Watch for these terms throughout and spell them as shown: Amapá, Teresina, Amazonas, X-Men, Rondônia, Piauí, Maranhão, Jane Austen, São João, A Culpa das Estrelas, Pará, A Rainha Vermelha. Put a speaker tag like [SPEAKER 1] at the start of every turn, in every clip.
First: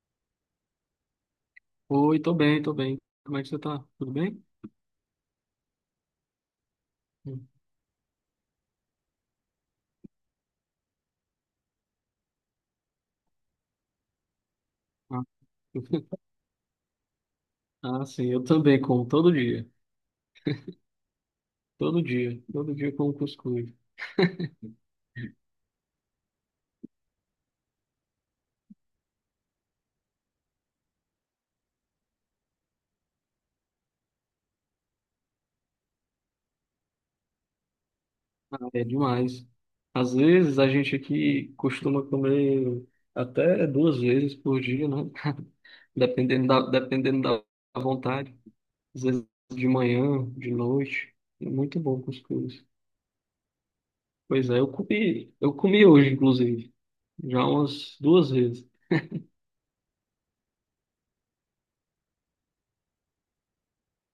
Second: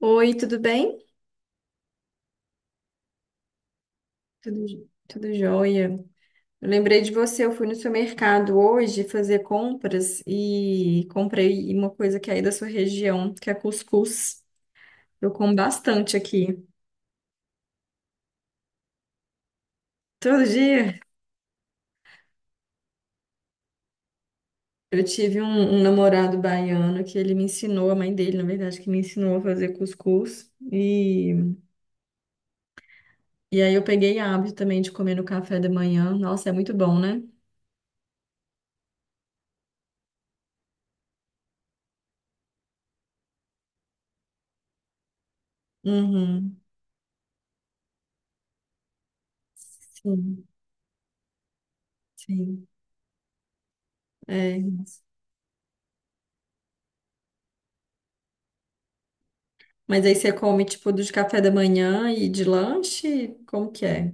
[SPEAKER 1] Oi, tudo bem?
[SPEAKER 2] Oi, tô bem, tô bem. Como é que você tá? Tudo bem?
[SPEAKER 1] Tudo, tudo jóia. Eu lembrei de você,
[SPEAKER 2] Hum.
[SPEAKER 1] eu fui no seu mercado hoje fazer compras e comprei uma coisa que é aí da sua região, que é cuscuz.
[SPEAKER 2] Ah,
[SPEAKER 1] Eu como bastante aqui.
[SPEAKER 2] Ah, sim, eu também como todo dia.
[SPEAKER 1] Todo dia
[SPEAKER 2] Todo dia. Todo dia como cuscuz.
[SPEAKER 1] eu tive um namorado baiano que ele me ensinou, a mãe dele, na verdade, que me ensinou a fazer cuscuz. E aí eu peguei hábito também de comer no café da manhã. Nossa, é muito bom, né?
[SPEAKER 2] Ah, é demais. Às vezes a gente aqui costuma comer até duas vezes por dia, né? Dependendo
[SPEAKER 1] Uhum.
[SPEAKER 2] da vontade. Às vezes de manhã,
[SPEAKER 1] Sim,
[SPEAKER 2] de noite. É muito bom cuscuz.
[SPEAKER 1] sim.
[SPEAKER 2] Pois é,
[SPEAKER 1] É.
[SPEAKER 2] eu comi hoje, inclusive. Já umas duas vezes.
[SPEAKER 1] Mas aí você come, tipo, do de café da manhã e de lanche? Como que é?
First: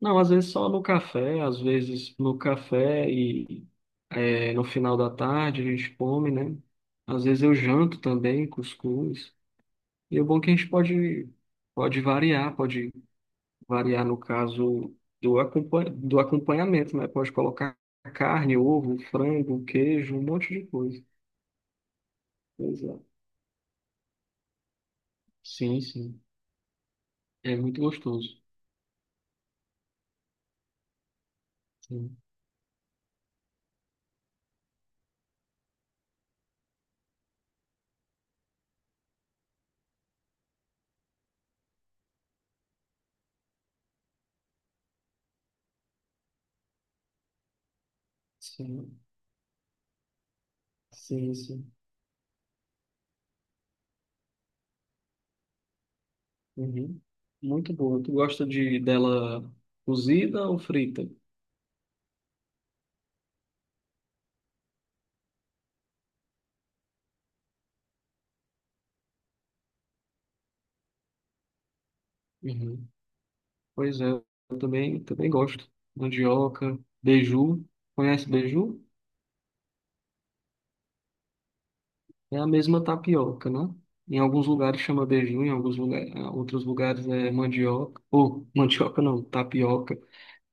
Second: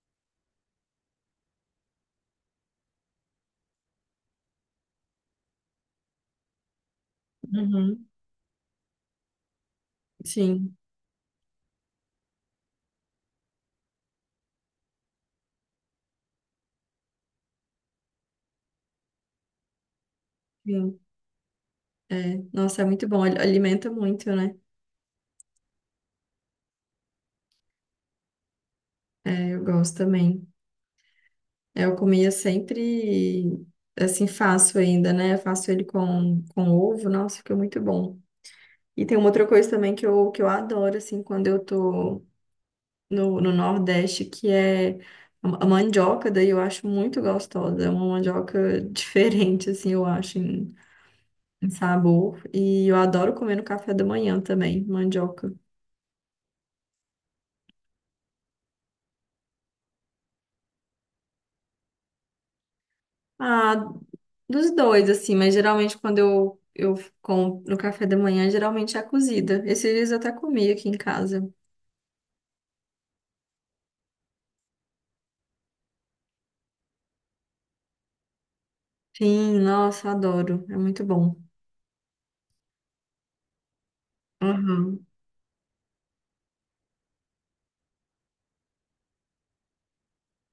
[SPEAKER 2] Não, às vezes só no café, às vezes no café e no final da tarde a gente come, né? Às vezes eu janto
[SPEAKER 1] Uhum.
[SPEAKER 2] também, cuscuz. E o bom é que a gente
[SPEAKER 1] Sim,
[SPEAKER 2] pode variar no caso do acompanhamento, né? Pode colocar carne, ovo, frango, queijo, um monte de
[SPEAKER 1] sim.
[SPEAKER 2] coisa.
[SPEAKER 1] Nossa,
[SPEAKER 2] Pois
[SPEAKER 1] é
[SPEAKER 2] é.
[SPEAKER 1] muito bom. Alimenta muito, né?
[SPEAKER 2] Sim, sim. É muito gostoso.
[SPEAKER 1] É, eu gosto também. É, eu
[SPEAKER 2] Sim,
[SPEAKER 1] comia sempre, assim, faço ainda, né? Faço ele com ovo. Nossa, fica muito bom. E tem uma outra coisa também que que eu adoro, assim, quando eu tô no Nordeste, que é a mandioca. Daí eu acho muito gostosa. É uma mandioca
[SPEAKER 2] sim,
[SPEAKER 1] diferente, assim, eu acho.
[SPEAKER 2] sim,
[SPEAKER 1] Um
[SPEAKER 2] sim.
[SPEAKER 1] sabor. E eu adoro comer no café da manhã também, mandioca.
[SPEAKER 2] Uhum. Muito boa. Tu gosta de dela cozida ou frita?
[SPEAKER 1] Ah, dos dois, assim, mas geralmente quando eu como no café da manhã, geralmente é cozida. Esses dias eu até comi aqui em casa.
[SPEAKER 2] Uhum. Pois é, também gosto. Mandioca, beiju. Conhece beiju?
[SPEAKER 1] Sim, nossa, adoro. É muito bom.
[SPEAKER 2] É a mesma tapioca, né? Em alguns lugares chama
[SPEAKER 1] Uhum.
[SPEAKER 2] beiju, outros lugares é mandioca. Ou, mandioca não, tapioca.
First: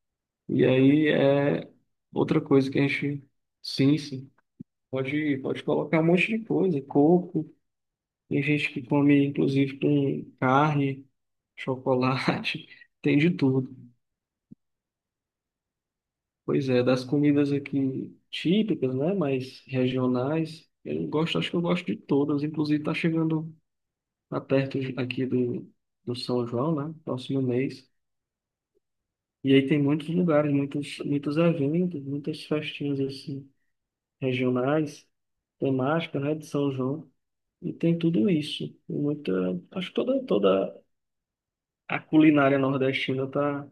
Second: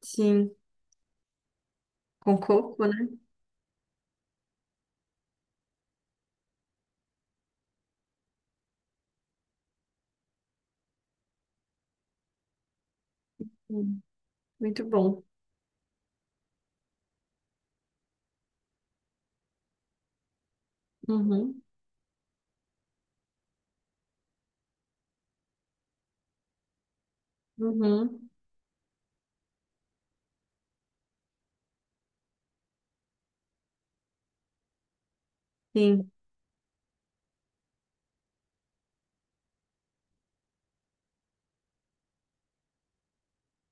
[SPEAKER 1] Sim,
[SPEAKER 2] E aí é
[SPEAKER 1] com
[SPEAKER 2] outra coisa que
[SPEAKER 1] coco,
[SPEAKER 2] a
[SPEAKER 1] né?
[SPEAKER 2] gente. Sim, sim. Pode colocar um monte de coisa. Coco. Tem gente que come, inclusive, com carne. Chocolate, tem de tudo.
[SPEAKER 1] Sim. Muito bom.
[SPEAKER 2] Pois é, das comidas aqui típicas, né, mas regionais, eu gosto, acho que eu
[SPEAKER 1] Uhum.
[SPEAKER 2] gosto de todas. Inclusive, tá chegando aqui do São João, né, próximo mês.
[SPEAKER 1] Uhum.
[SPEAKER 2] E aí tem muitos lugares, muitos eventos, muitas festinhas assim, regionais,
[SPEAKER 1] Sim.
[SPEAKER 2] temática, né, de São João. E tem tudo isso. E Muita, acho que toda a culinária nordestina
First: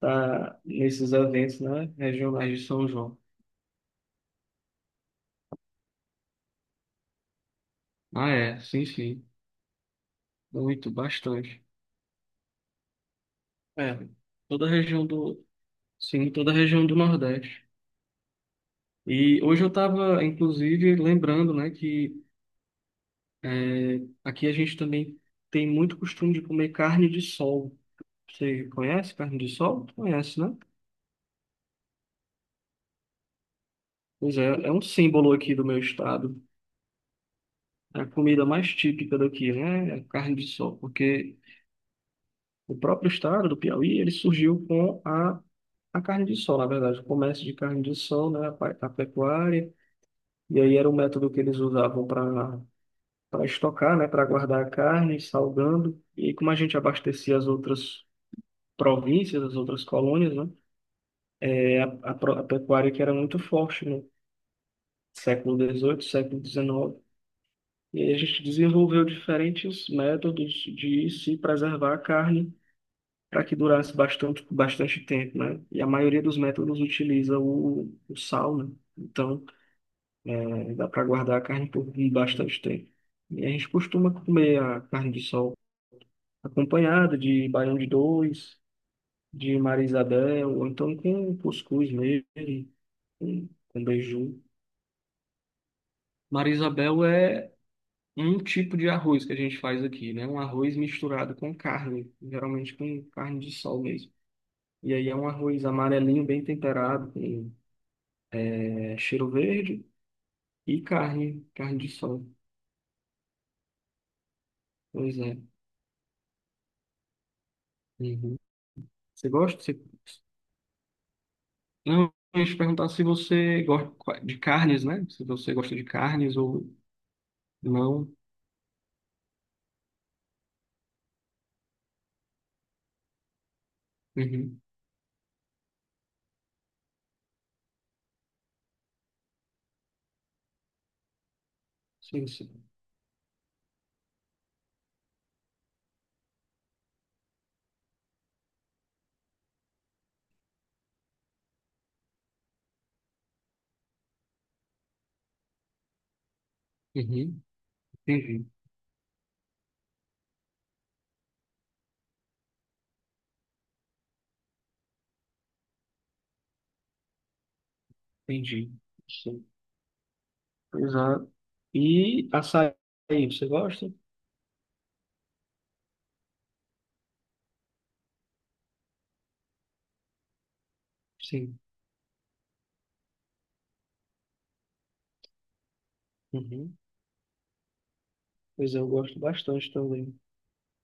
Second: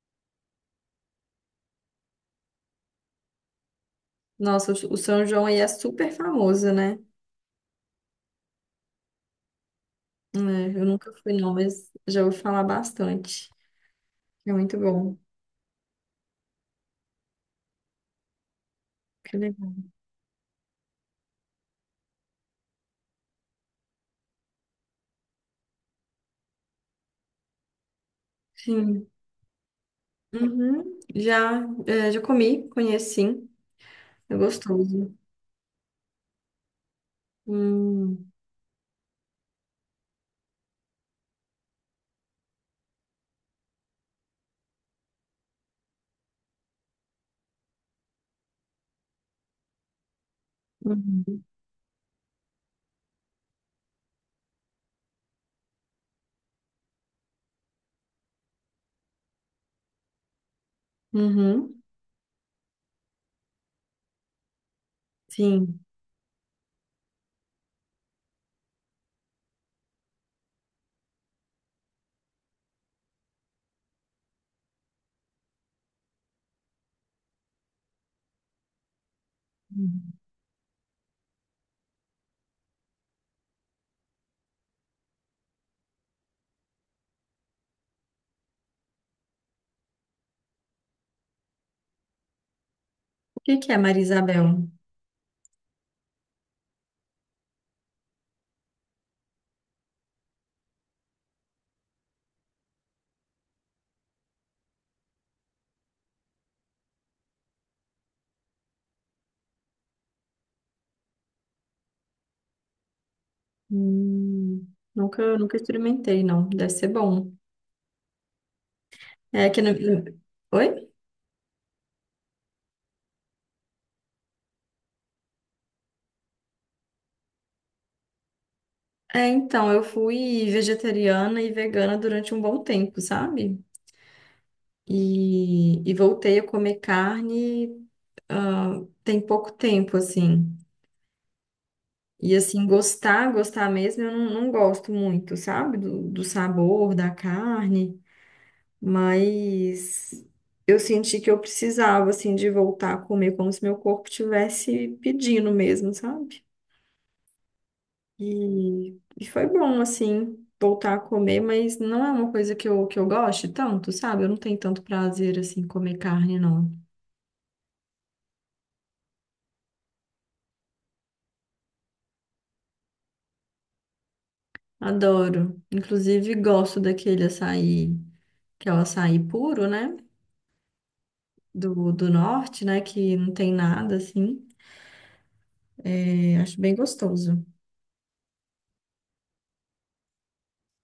[SPEAKER 2] tá nesses eventos, né, regionais de São João.
[SPEAKER 1] Nossa, o São João aí é super famoso, né?
[SPEAKER 2] Ah, é, sim, sim.
[SPEAKER 1] É, eu
[SPEAKER 2] Muito,
[SPEAKER 1] nunca fui, não,
[SPEAKER 2] bastante.
[SPEAKER 1] mas já ouvi falar bastante.
[SPEAKER 2] É,
[SPEAKER 1] É
[SPEAKER 2] toda a
[SPEAKER 1] muito
[SPEAKER 2] região
[SPEAKER 1] bom.
[SPEAKER 2] do, sim, toda a região do Nordeste.
[SPEAKER 1] Que
[SPEAKER 2] E hoje eu
[SPEAKER 1] legal.
[SPEAKER 2] estava, inclusive, lembrando, né, que é, aqui a gente também tem muito costume de comer carne de sol. Você
[SPEAKER 1] Sim.
[SPEAKER 2] conhece carne de sol? Conhece, né?
[SPEAKER 1] Uhum. Já, é, já comi, conheço sim. É
[SPEAKER 2] Pois é, é um
[SPEAKER 1] gostoso.
[SPEAKER 2] símbolo aqui do meu estado. É a
[SPEAKER 1] Hum.
[SPEAKER 2] comida mais típica daqui, né? É a carne de sol, porque o próprio estado do Piauí, ele surgiu com a carne de sol, na verdade, o comércio de carne de sol, né, a pecuária, e aí era um método que
[SPEAKER 1] Uhum.
[SPEAKER 2] eles usavam para estocar, né, para guardar a carne, salgando, e como a gente abastecia as outras províncias, as outras colônias, né,
[SPEAKER 1] Uhum.
[SPEAKER 2] é a pecuária que era muito forte no século
[SPEAKER 1] Sim.
[SPEAKER 2] XVIII, século XIX, e aí a gente desenvolveu diferentes métodos de se preservar a carne para que durasse bastante, bastante tempo, né? E a maioria dos métodos utiliza o sal, né? Então,
[SPEAKER 1] Uhum.
[SPEAKER 2] é, dá para guardar a carne por bastante tempo. E a gente costuma comer a carne de sol acompanhada de baião de dois, de Maria Isabel, ou então com cuscuz mesmo,
[SPEAKER 1] O que que é
[SPEAKER 2] com
[SPEAKER 1] Maria
[SPEAKER 2] beiju.
[SPEAKER 1] Isabel?
[SPEAKER 2] Maria Isabel é um tipo de arroz que a gente faz aqui, né? Um arroz misturado com carne, geralmente com carne de sol mesmo. E aí é um arroz amarelinho, bem temperado, com é cheiro verde e carne de sol.
[SPEAKER 1] Hum.
[SPEAKER 2] Pois é.
[SPEAKER 1] Nunca experimentei, não. Deve ser bom.
[SPEAKER 2] Uhum. Você
[SPEAKER 1] É que
[SPEAKER 2] gosta?
[SPEAKER 1] na...
[SPEAKER 2] Você...
[SPEAKER 1] Oi?
[SPEAKER 2] Não, eu ia te perguntar se você gosta de carnes, né? Se você gosta de carnes ou não.
[SPEAKER 1] É, então, eu fui vegetariana e vegana durante um bom tempo, sabe?
[SPEAKER 2] Uhum.
[SPEAKER 1] E voltei a comer carne, ah, tem pouco tempo, assim.
[SPEAKER 2] Sim,
[SPEAKER 1] E
[SPEAKER 2] sim.
[SPEAKER 1] assim, gostar mesmo, eu não gosto muito, sabe? Do sabor, da carne, mas eu senti que eu precisava, assim, de voltar a comer como se meu corpo tivesse pedindo mesmo, sabe?
[SPEAKER 2] Uhum. Entendi,
[SPEAKER 1] E foi bom, assim, voltar a comer, mas não é uma coisa que que eu goste tanto, sabe? Eu não tenho tanto prazer, assim, em comer carne, não.
[SPEAKER 2] entendi. Sim. Pois é. E açaí, você gosta?
[SPEAKER 1] Adoro. Inclusive, gosto daquele açaí, que é o açaí puro, né?
[SPEAKER 2] Sim.
[SPEAKER 1] Do norte, né? Que não tem nada assim. É, acho bem
[SPEAKER 2] Uhum.
[SPEAKER 1] gostoso.
[SPEAKER 2] Pois é, eu gosto bastante também.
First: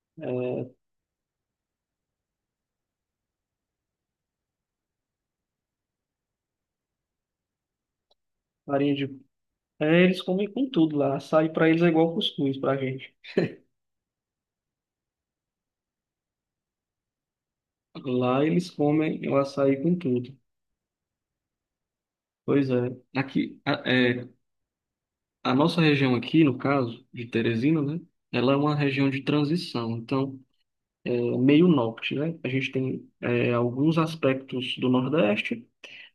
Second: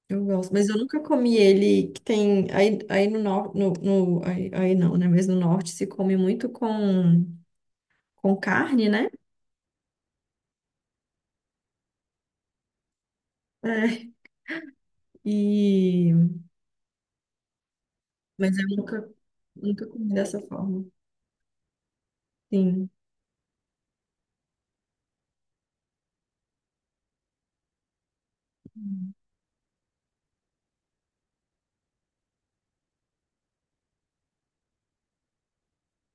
[SPEAKER 1] Eu gosto. Mas
[SPEAKER 2] É,
[SPEAKER 1] eu nunca comi ele que tem. Aí, aí no norte. No, aí, aí não, né? Mas no norte se come muito com carne,
[SPEAKER 2] farinha
[SPEAKER 1] né?
[SPEAKER 2] de... É, eles comem com tudo lá. Açaí para eles é igual cuscuz para gente.
[SPEAKER 1] É, e,
[SPEAKER 2] Lá
[SPEAKER 1] mas eu
[SPEAKER 2] eles comem o açaí
[SPEAKER 1] nunca
[SPEAKER 2] com
[SPEAKER 1] comi
[SPEAKER 2] tudo.
[SPEAKER 1] dessa forma.
[SPEAKER 2] Pois
[SPEAKER 1] Sim.
[SPEAKER 2] é. Aqui, a, é, a nossa região aqui, no caso de Teresina, né? Ela é uma região de transição, então é meio norte, né? A gente tem é, alguns aspectos do Nordeste,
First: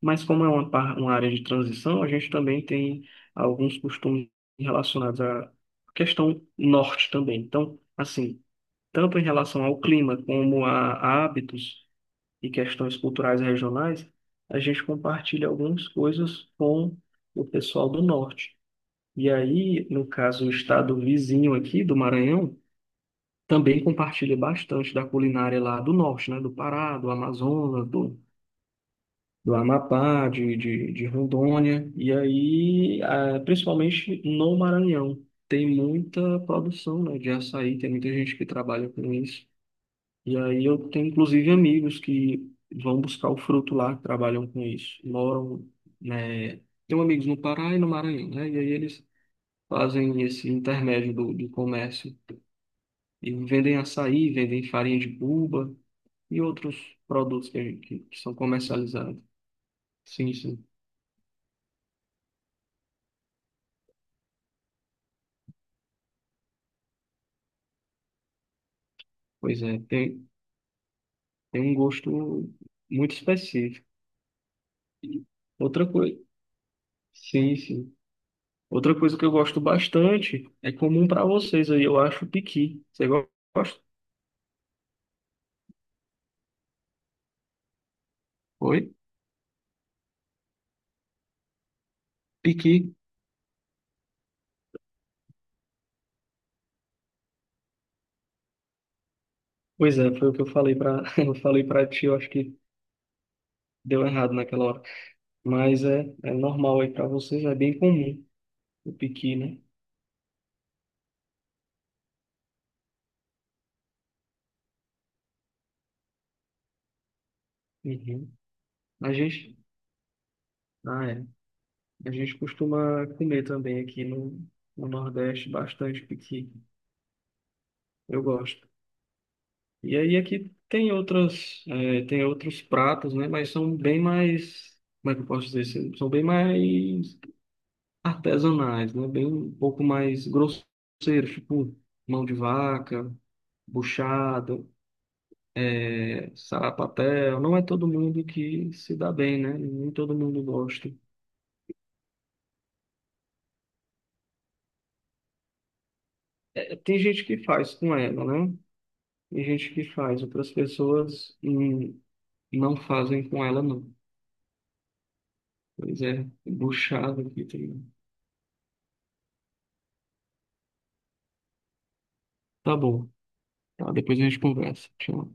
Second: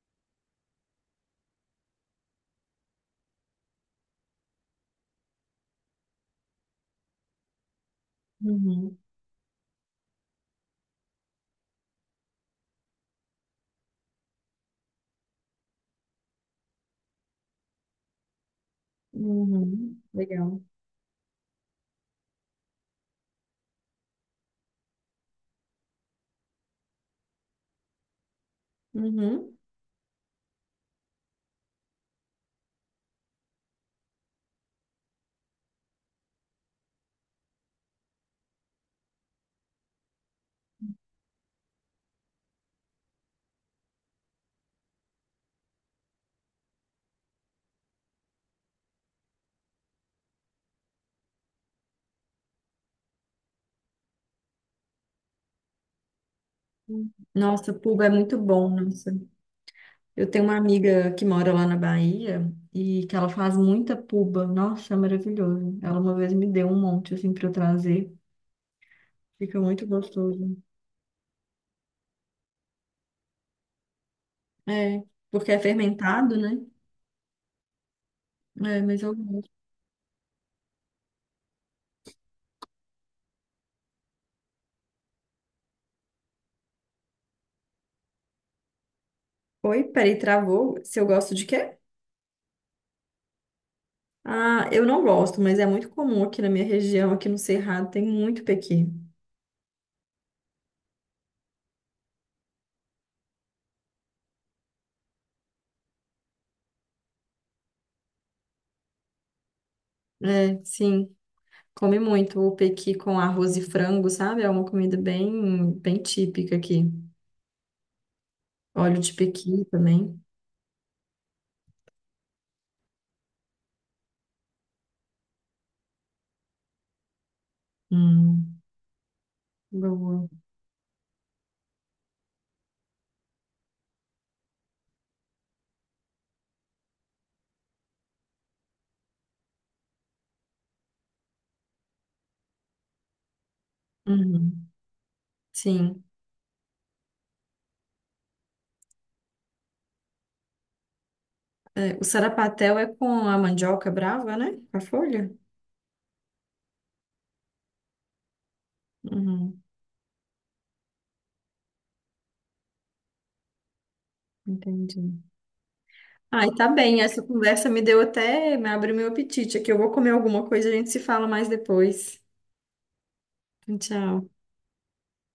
[SPEAKER 2] mas como é uma, uma área de transição, a gente também tem alguns costumes relacionados à questão norte também. Então, assim,
[SPEAKER 1] Uhum,
[SPEAKER 2] tanto em relação ao clima como a hábitos, e questões culturais regionais, a gente compartilha algumas coisas com o pessoal do norte. E aí,
[SPEAKER 1] uhum,
[SPEAKER 2] no caso, o
[SPEAKER 1] legal.
[SPEAKER 2] estado vizinho aqui do Maranhão também compartilha bastante da culinária lá do norte, né? Do Pará, do Amazonas, do
[SPEAKER 1] Uhum.
[SPEAKER 2] Amapá, de Rondônia. E aí, ah, principalmente no Maranhão, tem muita produção, né, de açaí, tem muita gente que trabalha com isso. E aí eu tenho inclusive amigos que vão buscar o fruto lá, que trabalham com isso, moram, né? Tenho amigos no Pará e no Maranhão, né? E aí eles fazem esse intermédio do comércio e vendem açaí, vendem farinha de buba e outros
[SPEAKER 1] Uhum.
[SPEAKER 2] produtos que, a
[SPEAKER 1] Nossa,
[SPEAKER 2] gente-
[SPEAKER 1] pulga é
[SPEAKER 2] que são
[SPEAKER 1] muito bom, nossa.
[SPEAKER 2] comercializados.
[SPEAKER 1] Eu
[SPEAKER 2] Sim,
[SPEAKER 1] tenho uma
[SPEAKER 2] sim.
[SPEAKER 1] amiga que mora lá na Bahia e que ela faz muita puba. Nossa, é maravilhoso. Ela uma vez me deu um monte assim para eu trazer. Fica
[SPEAKER 2] Pois é,
[SPEAKER 1] muito gostoso.
[SPEAKER 2] tem um gosto muito específico.
[SPEAKER 1] É,
[SPEAKER 2] E
[SPEAKER 1] porque é
[SPEAKER 2] outra coisa,
[SPEAKER 1] fermentado, né?
[SPEAKER 2] sim, sim.
[SPEAKER 1] É,
[SPEAKER 2] Outra
[SPEAKER 1] mas eu
[SPEAKER 2] coisa que eu
[SPEAKER 1] gosto.
[SPEAKER 2] gosto bastante é comum para vocês aí, eu acho, o piqui. Você gosta? Foi?
[SPEAKER 1] Oi, peraí, travou. Se eu gosto de quê?
[SPEAKER 2] Piqui.
[SPEAKER 1] Ah, eu não gosto, mas é muito comum aqui na minha região, aqui no Cerrado, tem muito pequi.
[SPEAKER 2] Pois é, foi o que eu falei para eu falei para ti, eu acho que deu errado naquela hora. Mas é, é normal aí para vocês, é bem comum o piqui, né?
[SPEAKER 1] É, sim. Come muito o pequi com arroz e frango, sabe? É uma comida bem, bem típica aqui.
[SPEAKER 2] Uhum.
[SPEAKER 1] Óleo
[SPEAKER 2] A
[SPEAKER 1] de
[SPEAKER 2] gente,
[SPEAKER 1] pequi também.
[SPEAKER 2] é. A gente costuma comer também aqui no, no Nordeste bastante piqui. Eu
[SPEAKER 1] Hum,
[SPEAKER 2] gosto. E aí
[SPEAKER 1] boa.
[SPEAKER 2] aqui tem outras, é, tem outros pratos, né? Mas são bem mais, como é que eu posso dizer? São bem mais artesanais, né? Bem um pouco mais grosseiros, tipo mão de vaca, buchada,
[SPEAKER 1] Uhum. Sim.
[SPEAKER 2] é, sarapatel. Não é todo mundo que se dá bem, né? Nem todo mundo gosta.
[SPEAKER 1] É, o sarapatel é com a mandioca brava, né? Com a folha?
[SPEAKER 2] É, tem gente que faz com ela, né? Tem
[SPEAKER 1] Uhum.
[SPEAKER 2] gente que faz, outras pessoas não fazem com ela, não.
[SPEAKER 1] Entendi.
[SPEAKER 2] Pois é,
[SPEAKER 1] Ai, tá bem.
[SPEAKER 2] buchada
[SPEAKER 1] Essa
[SPEAKER 2] aqui
[SPEAKER 1] conversa me
[SPEAKER 2] tem.
[SPEAKER 1] deu até, me abriu meu apetite aqui. Eu vou comer alguma coisa, a gente se fala mais depois.
[SPEAKER 2] Tá bom, tá, depois a
[SPEAKER 1] Tchau.
[SPEAKER 2] gente conversa. Tchau.